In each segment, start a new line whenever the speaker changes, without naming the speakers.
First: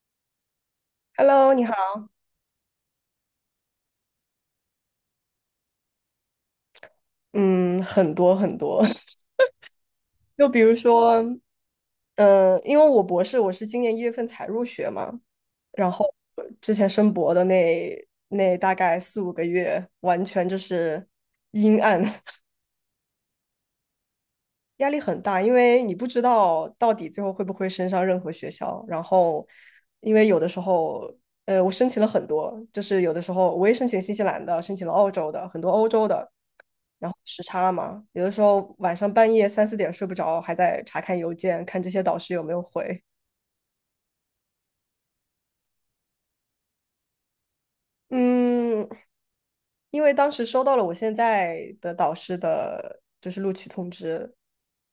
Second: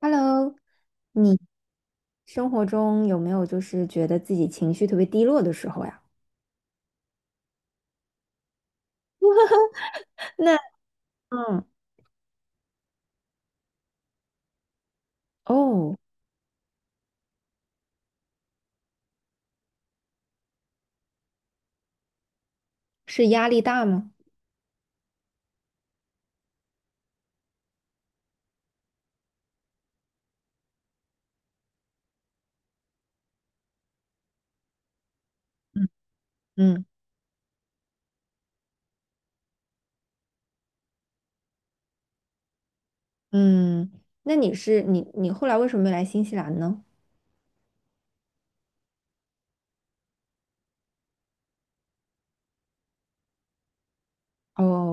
Hello，你
Hello，你好。
生活中有没有就是觉得自己情绪特别低落的时候呀？
嗯，很多很多，就比如说，
嗯
因为我博士我是今年一月份才入学嘛，然
哦，
后之前申博的那大概4、5个月，完全就是阴暗，
是压力大吗？
压力很大，因为你不知道到底最后会不会升上任何学校。然后，因为有的时候，我申请了很多，就是有的时候我也申请新西兰的，申请了澳洲的，很多
嗯
欧洲的。
嗯
然后时差嘛，有的时候晚上半夜3、4点睡不着，还在查看邮件，看这些导师有没有回。
嗯，那你是你你后来为什么没来新西兰呢？
嗯，因为当时收到了我现在的导师的，就是录取通知，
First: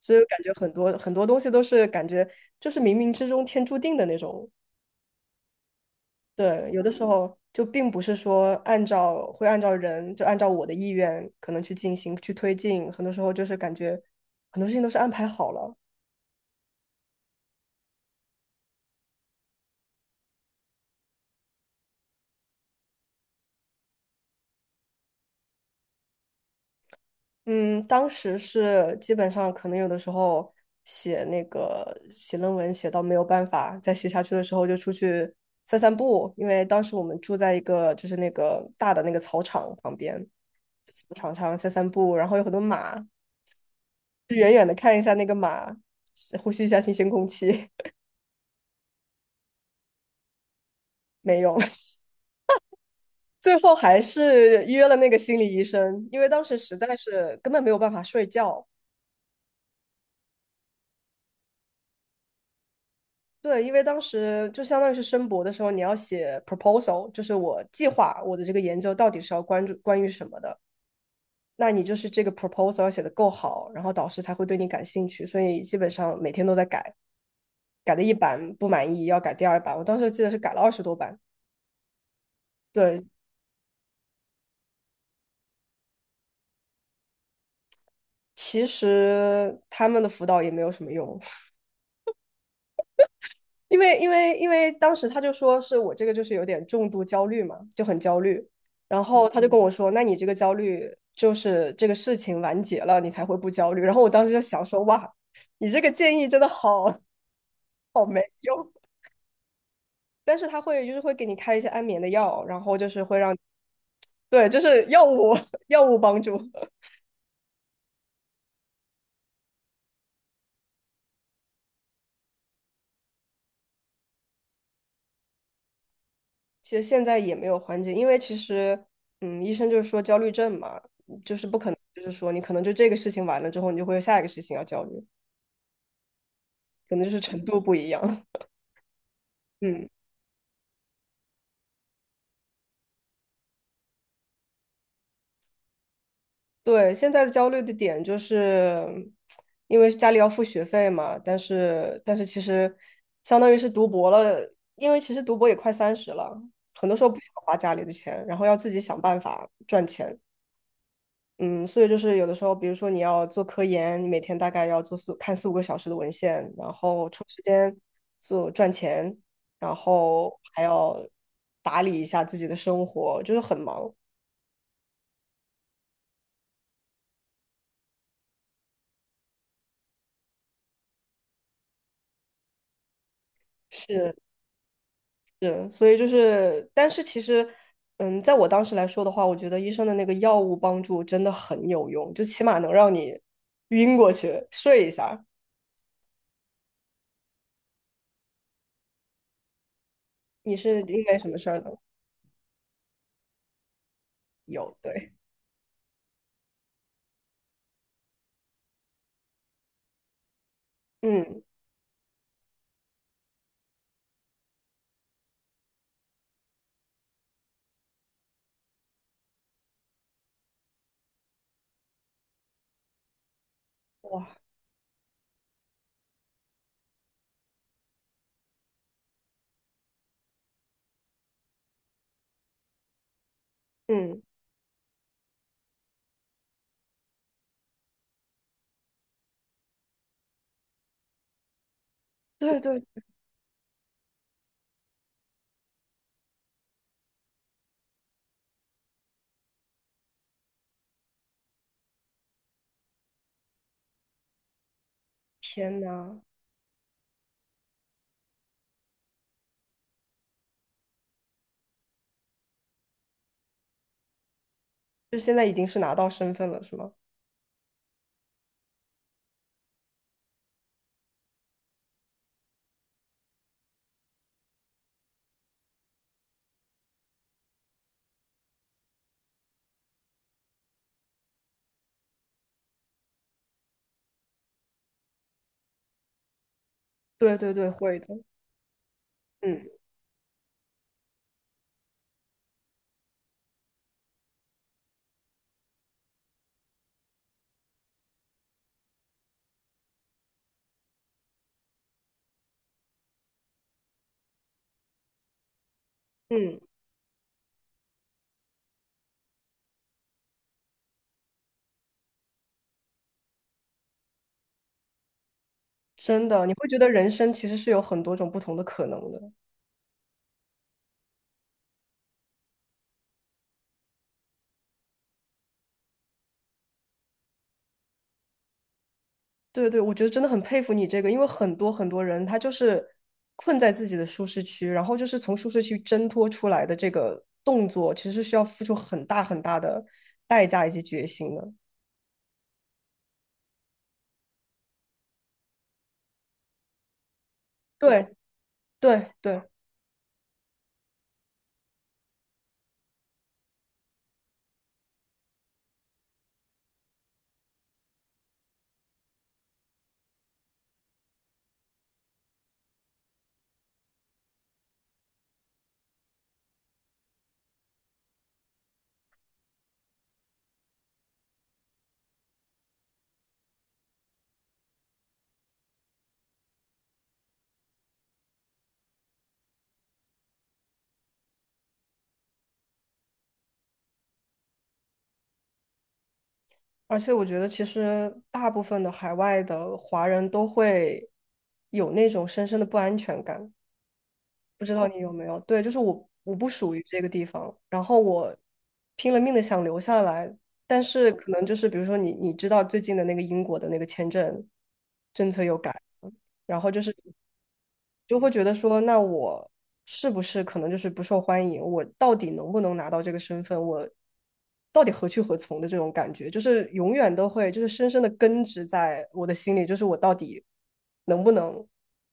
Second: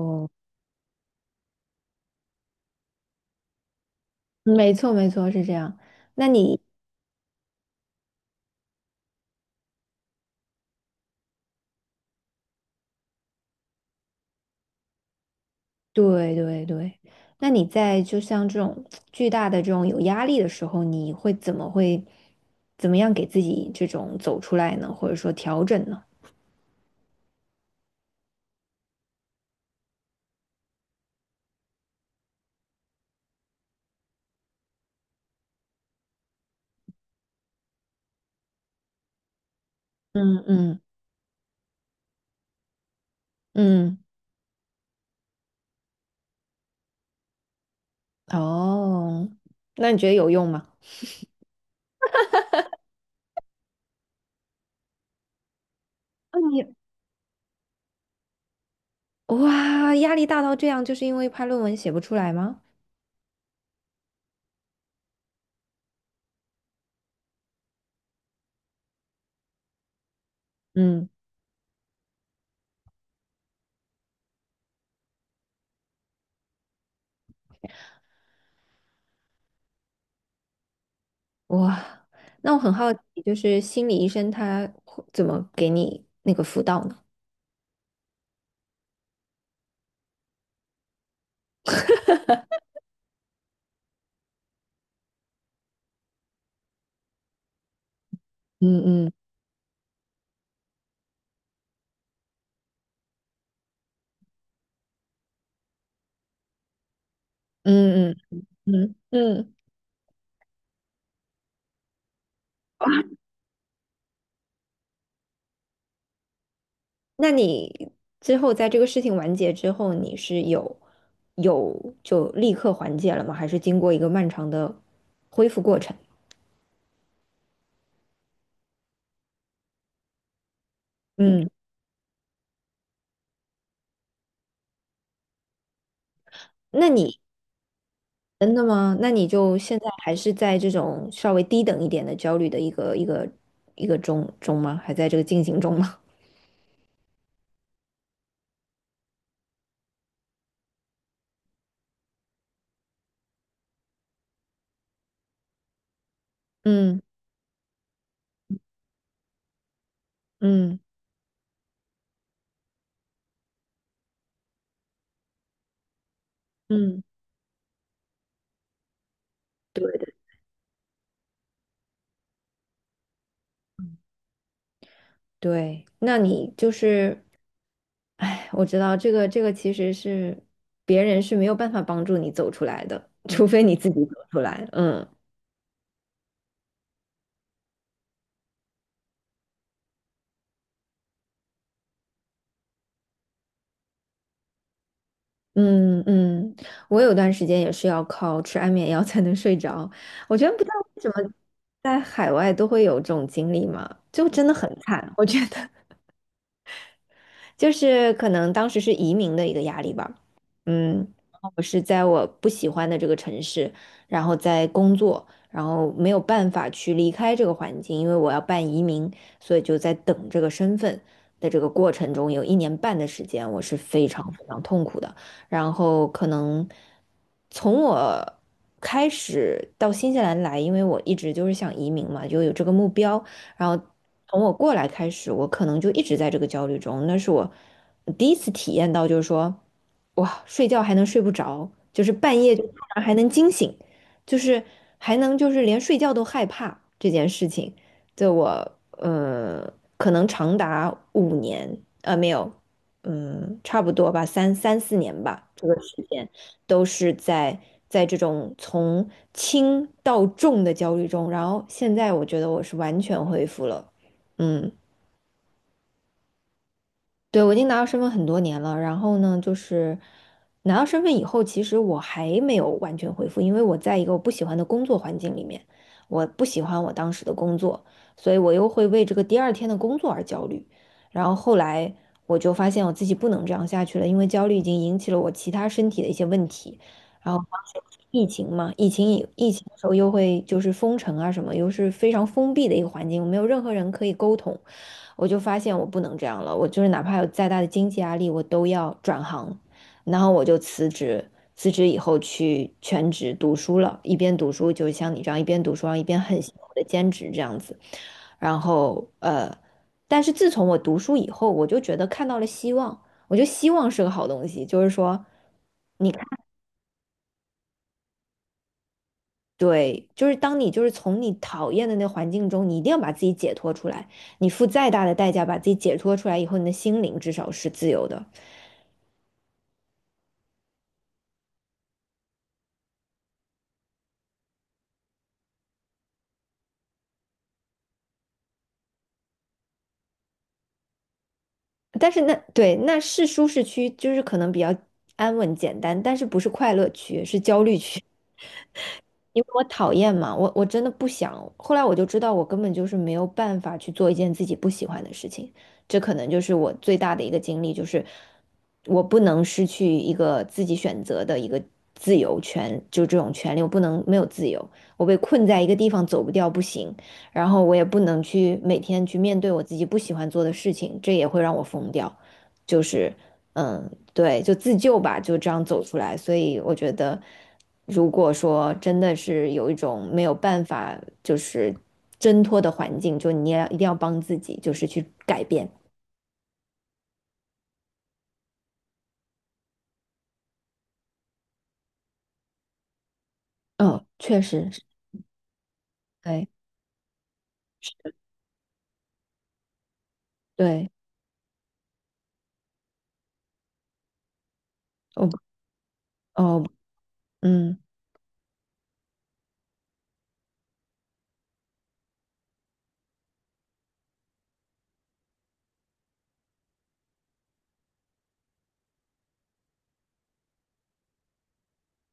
所以我感觉很多很多东西都是感觉就是冥冥之中天注定的那种。
没错没错，是这样。那你
对，有的时候就并不是说按照会按照人，就按照我的意愿可能去进行去推进，很多时候就是感觉很多事情都是安排好了。
对对对，那你在就像这种巨大的这种有压力的时候，你会怎么样给自己这种走出来呢？或者说调整呢？
嗯，当时是基本上可能有的时候写那个写论文写到没有办法再写下去的时候，就出去散散步，因为当时我们住在一个就是那个大的那个草场旁边，
嗯嗯
草场上散散步，然后有很多马，
嗯。
就远远的看一下那个马，呼吸一下新鲜空气。
哦，那你觉得有用吗？
没有。最后还是约了那个心理医生，因为
那
当时
你
实在是根本没有办法睡觉。
哇，压力大到这样，就是因为怕论文写不出来吗？
对，因为当时就相当于是申博的时候，你要写 proposal，就是我计划我的这个研究到底是要关注关于什么的。
嗯，
那你就是这个 proposal 要写的够好，然后导师才会对你感兴趣。所以基本上每天都在改，改的一版不满意要改第2版。我当时记得是改了20多版。
哇，那我很好奇，
对，
就是心理医生他会怎么给你那个辅导呢？
其实他们的辅导也没有什么用，因为当时他就说是我这个就是有点重度焦虑嘛，就很焦虑。
嗯
然
嗯
后他就跟我说，那你这个焦虑就是这个事情完结了，你才会不焦虑。然后我当时就想说，哇，你这个建议真的好
嗯
没
嗯
用。
嗯，嗯，
但是他会就是会给你开一些安眠的药，然后就是会让，对，就是药物帮助。
那你之后在这个事情完结之后，你是有就立刻缓解了吗？还是经过一个漫长的恢复过程？
其实现在也没有缓解，因为其实医生就是说焦虑症嘛，就
嗯
是
嗯，
不可能，就是说你可能就这个事情完了之后，你就会有下一个事情要焦虑。
那
可能就是
你
程度不一样。
真的吗？那你就现在
嗯，
还是在这种稍微低等一点的焦虑的一个中吗？还在这个进行中吗？
对，现在的焦虑的点就是，因为家里要付学费嘛，但是其实相当于是读博了，因为其实读博也快30了，很多
嗯
时候不想花家里的钱，然后要自己想办法赚钱。
嗯
嗯，所以就是有的时候，比如说你要做科研，你每天大概要做看4、5个小时的文献，然
嗯，
后抽时间做赚钱，然
对对
后还要打理一下自己的生活，就是很忙。
对，那你就是，哎，我知道这个其实是别人是没有办法帮助你走出来的，除非你自己走
是，
出来。嗯
是，所以就是，但是其实，嗯，在我当时来说的话，我觉得医生的那个药物帮助真的很有用，就起码能让你晕过去睡一下。
嗯嗯，我有段时间也是要靠吃安眠药才能睡着。我觉得
你
不知道
是
为
因
什
为什
么
么事儿呢？
在海外都会有这种经历嘛，就真的很
有，
惨。
对，
我觉得就是可能当时是移民的一个压力吧。嗯，然
嗯，
后我是在我不喜欢的这个城市，然后在工作，然后没有办法去离开这个环境，因为我要办移民，所以就在等这个身份的这个过程中，有1年半的时间，我是非
哇，
常非常痛苦的。然后可能从我开始到新西兰来，因为我一直就是想移民嘛，就有这个目标。然后
嗯，
从我过来开始，我可能就一直在这个焦虑中。那是我第一次体验到，就是说，哇，睡觉还能睡不着，就是半夜
对
就突
对，
然还能惊醒，就是还能就是连睡觉都害怕这件事情。对我，可能长达5年，没有。嗯，差不多吧，三四年吧，这个
天
时
呐，
间都是在这种从轻到重的焦虑中，然后现在我觉得我是完全恢复了，嗯。
就现在已经是拿到身份了，是吗？
对，我已经拿到身份很多年了，然后呢，就是拿到身份以后，其实我还没有完全恢复，因为我在一个我不喜欢的工作环境里面，我不喜欢我当时的工作，所以我又会为这个第二天的工作而焦虑。然后后来我就发现我自己不能这样下去了，因为焦虑已经引起了我其他身体的一些问题。然
对
后
对
当
对，
时不是
会的，
疫情嘛，疫情
嗯
的时候又会就是封城啊什么，又是非常封闭的一个环境，没有任何人可以沟通。我就发现我不能这样了，我就是哪怕有再大的经济压力，我都要转行，然后我就辞职，辞职以后去全职读书了，一边读书就是像你这样一边读书，然后一边很辛
嗯，
苦的兼职这样子，然后但是自从我读书以后，我就觉得看到了希望，我觉得希望是个好东西，就是说。
真的，你会觉得人生其实是有很多种不同的可能的。
对，就是当你就是从你讨厌的那环境中，你一定要把自己解脱出来。你付再大的代价把自己解脱出来以后，你的心灵至少是自由的。
对对，我觉得真的很佩服你这个，因为很多很多人他就是困在自己的舒适区，然后就是从舒适区挣脱出来的这个动作，其实是需要付出很大很大的代价以及决心的。
但是那是舒适区，就是可能比较安稳简单，但是不是快乐区，是焦虑区。
对对
因
对，
为我讨厌嘛，我真的不想。后来我就知道，我根本就是没有办法去做一件自己不喜欢的事情。这可能就是我最大的一个经历，就是我不能失去一个自己选择的一个自由权，就这种权利，我不能没有自由。我被困在一个地方走不掉不行，然后我也不能去每天去面对我自己不喜欢做的事情，这也会让我疯掉。就是。嗯，对，就自救吧，就这样走出来。所以我觉得，如果说真的是有一种没有办法就是挣脱的环境，就你也一定要帮自己，就是去改变。
而且我觉得其实大部分的海外的华人都会有那种深深的不安全感。
嗯，确
不
实
知
是，
道你有没有？对，就是我
对
不属于这个地方，然后我拼了命的想留下来，但
对，
是可能就是比如说你知道最近的那个英国的那个签证
哦
政策又改了，然
哦，
后就是
嗯
就会觉得说，那我是不是可能就是不受欢迎？我到底能不能拿到这个身份？我到底何去何从的这种感觉，就是永远都会就是深深的根植在我的心里，就是我到底能不能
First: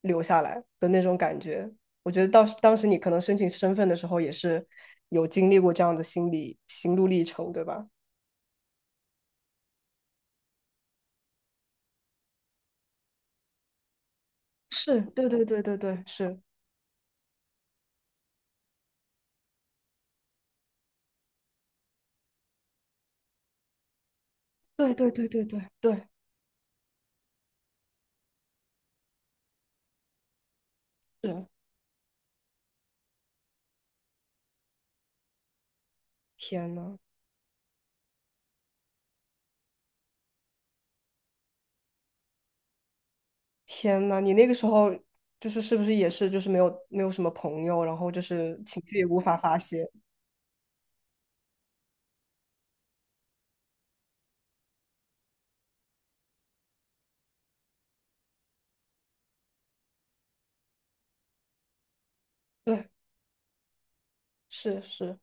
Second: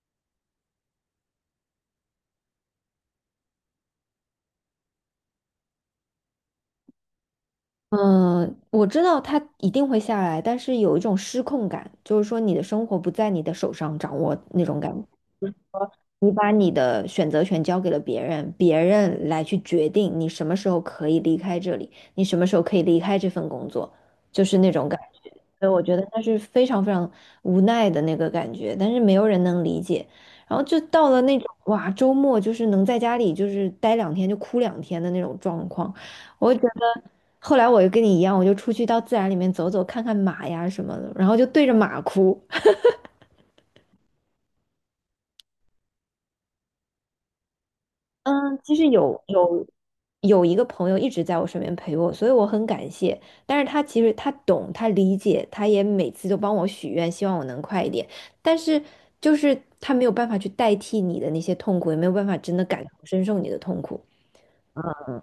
留下来的那种感觉。我觉得当时你可能申请身份的时候也是有经历过这样的心路历程，对吧？
嗯，我知道他一定会下来，但是有一种失控感，就是说你的生活不在你的手上掌握那种感
是，
觉。
对对对对对，
你
是，
把你的选择权交给了别人，别人来去决定你什么时候可以离开这里，你什么时候可以离开这份工作，就是那种
对
感
对对
觉。
对对
所以我觉
对，
得那是非常非常无奈的那个感觉，但是没有人能理解。然后就到了那种
是。
哇，周末就是能在家里就是待2天就哭2天的那种状况，我就觉
天呐，
得。后来我就跟你一样，我就出去到自然里面走走，看看马呀什么的，然后就对着马哭。
天呐，你那个时候就是是不是也是就是没有没有什么朋友，然后就
嗯，
是
其
情
实
绪也无
有
法发
有
泄。
有一个朋友一直在我身边陪我，所以我很感谢。但是他其实他懂，他理解，他也每次都帮我许愿，希望我能快一点。但是他没有办法去代替你的那些痛苦，也没有办法真的感
对，
同身受你的痛苦。
是是，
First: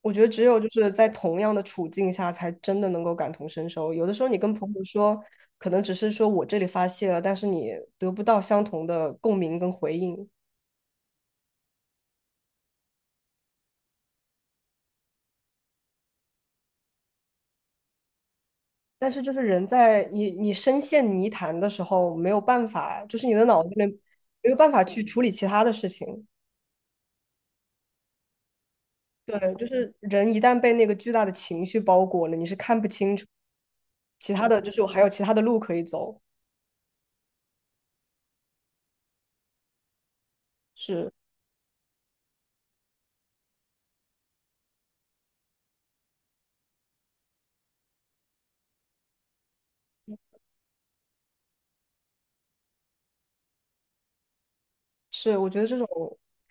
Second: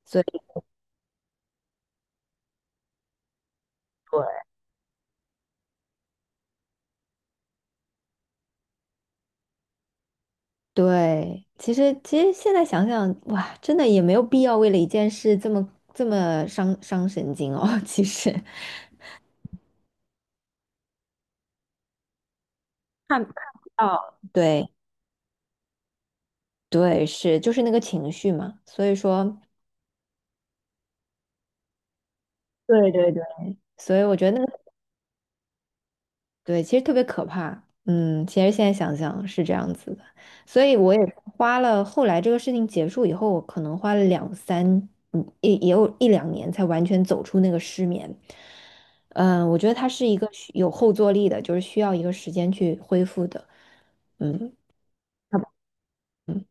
我觉
所
得
以
只有就是在同样的处境下，才真的能够感同身受。有的时候你跟朋友说，可能只是说我这里发泄了，但是你得不到相同的共鸣跟回应。
对，其实现在想想，哇，真的也没有必要为了一件事这么伤神经哦。其实
但是就是人在你深陷泥潭的时候，没有办法，就
看
是
看
你的脑
不
子里面
到，
没有
对
办法去处理其他的事情。
对，是就是那个情绪嘛，所以说。
对，就是人一旦被那个巨大的情绪包裹了，你是看不
对对
清
对，
楚
所以我觉
其
得那
他
个
的，就是我还有其他的路可以走。
对，其实特别可怕。嗯，其实现在想想是这样子的，所以我也
是
花了后来这个事情结束以后，我可能花了两三，嗯，也有1、2年才完全走出那个失眠。嗯，我觉得它是一个需有后坐力的，就是需要一个时间去恢复的。嗯
是，我觉得这种
嗯，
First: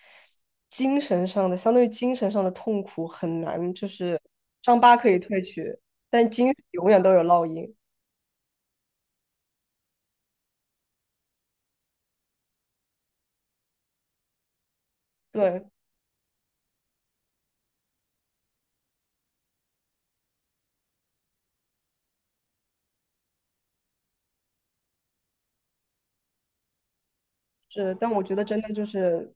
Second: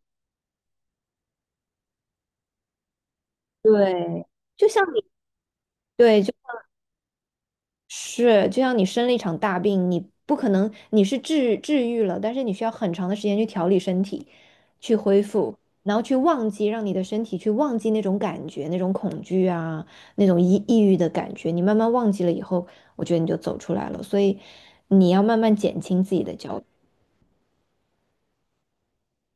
精神上的，相当于精神上的痛苦很
它
难，就是
对。就
伤
像
疤
你。
可以褪去，
对
但精神永远都有烙印。
是，就像你生了一场大病，你不可能你是治愈了，但是你需要很长的时间去调理身体，去恢复，
对。
然后去忘记，让你的身体去忘记那种感觉、那种恐惧啊、那种抑郁的感觉。你慢慢忘记了以后，我觉得你就走出来了。所以你要慢慢减轻自己的焦虑，
是，但我觉得真的就是，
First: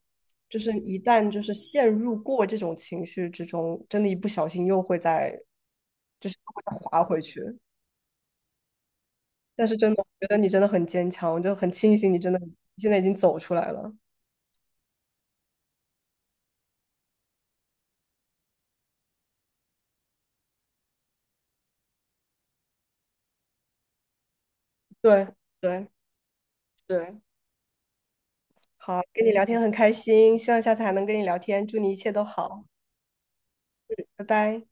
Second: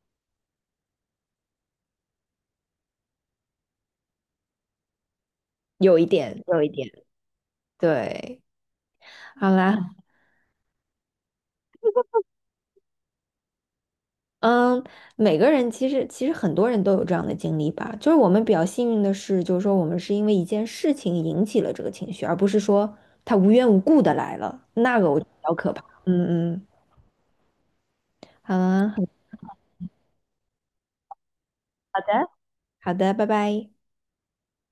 就是一旦就是陷入过这种情绪之中，真的，一不小心又会再
有一
就是
点，
又
有
会
一
再
点，
滑回去。
对。好
但
啦，
是真的，我觉得你真的很坚强，我就很庆幸你真的现在已经走出来了。
嗯，每个人其实很多人都有这样的经历吧，就是我们比较幸运的是，就是说我们是因为一件事情引起了这个情绪，而不是说他无缘无故的来了，那个我觉
对
得比较可怕。
对
嗯嗯，
对，
好啊，
好，跟你聊天很开心，希望下次还能跟你聊天，祝你一
好
切都
的，
好，
好的，拜拜。
拜拜。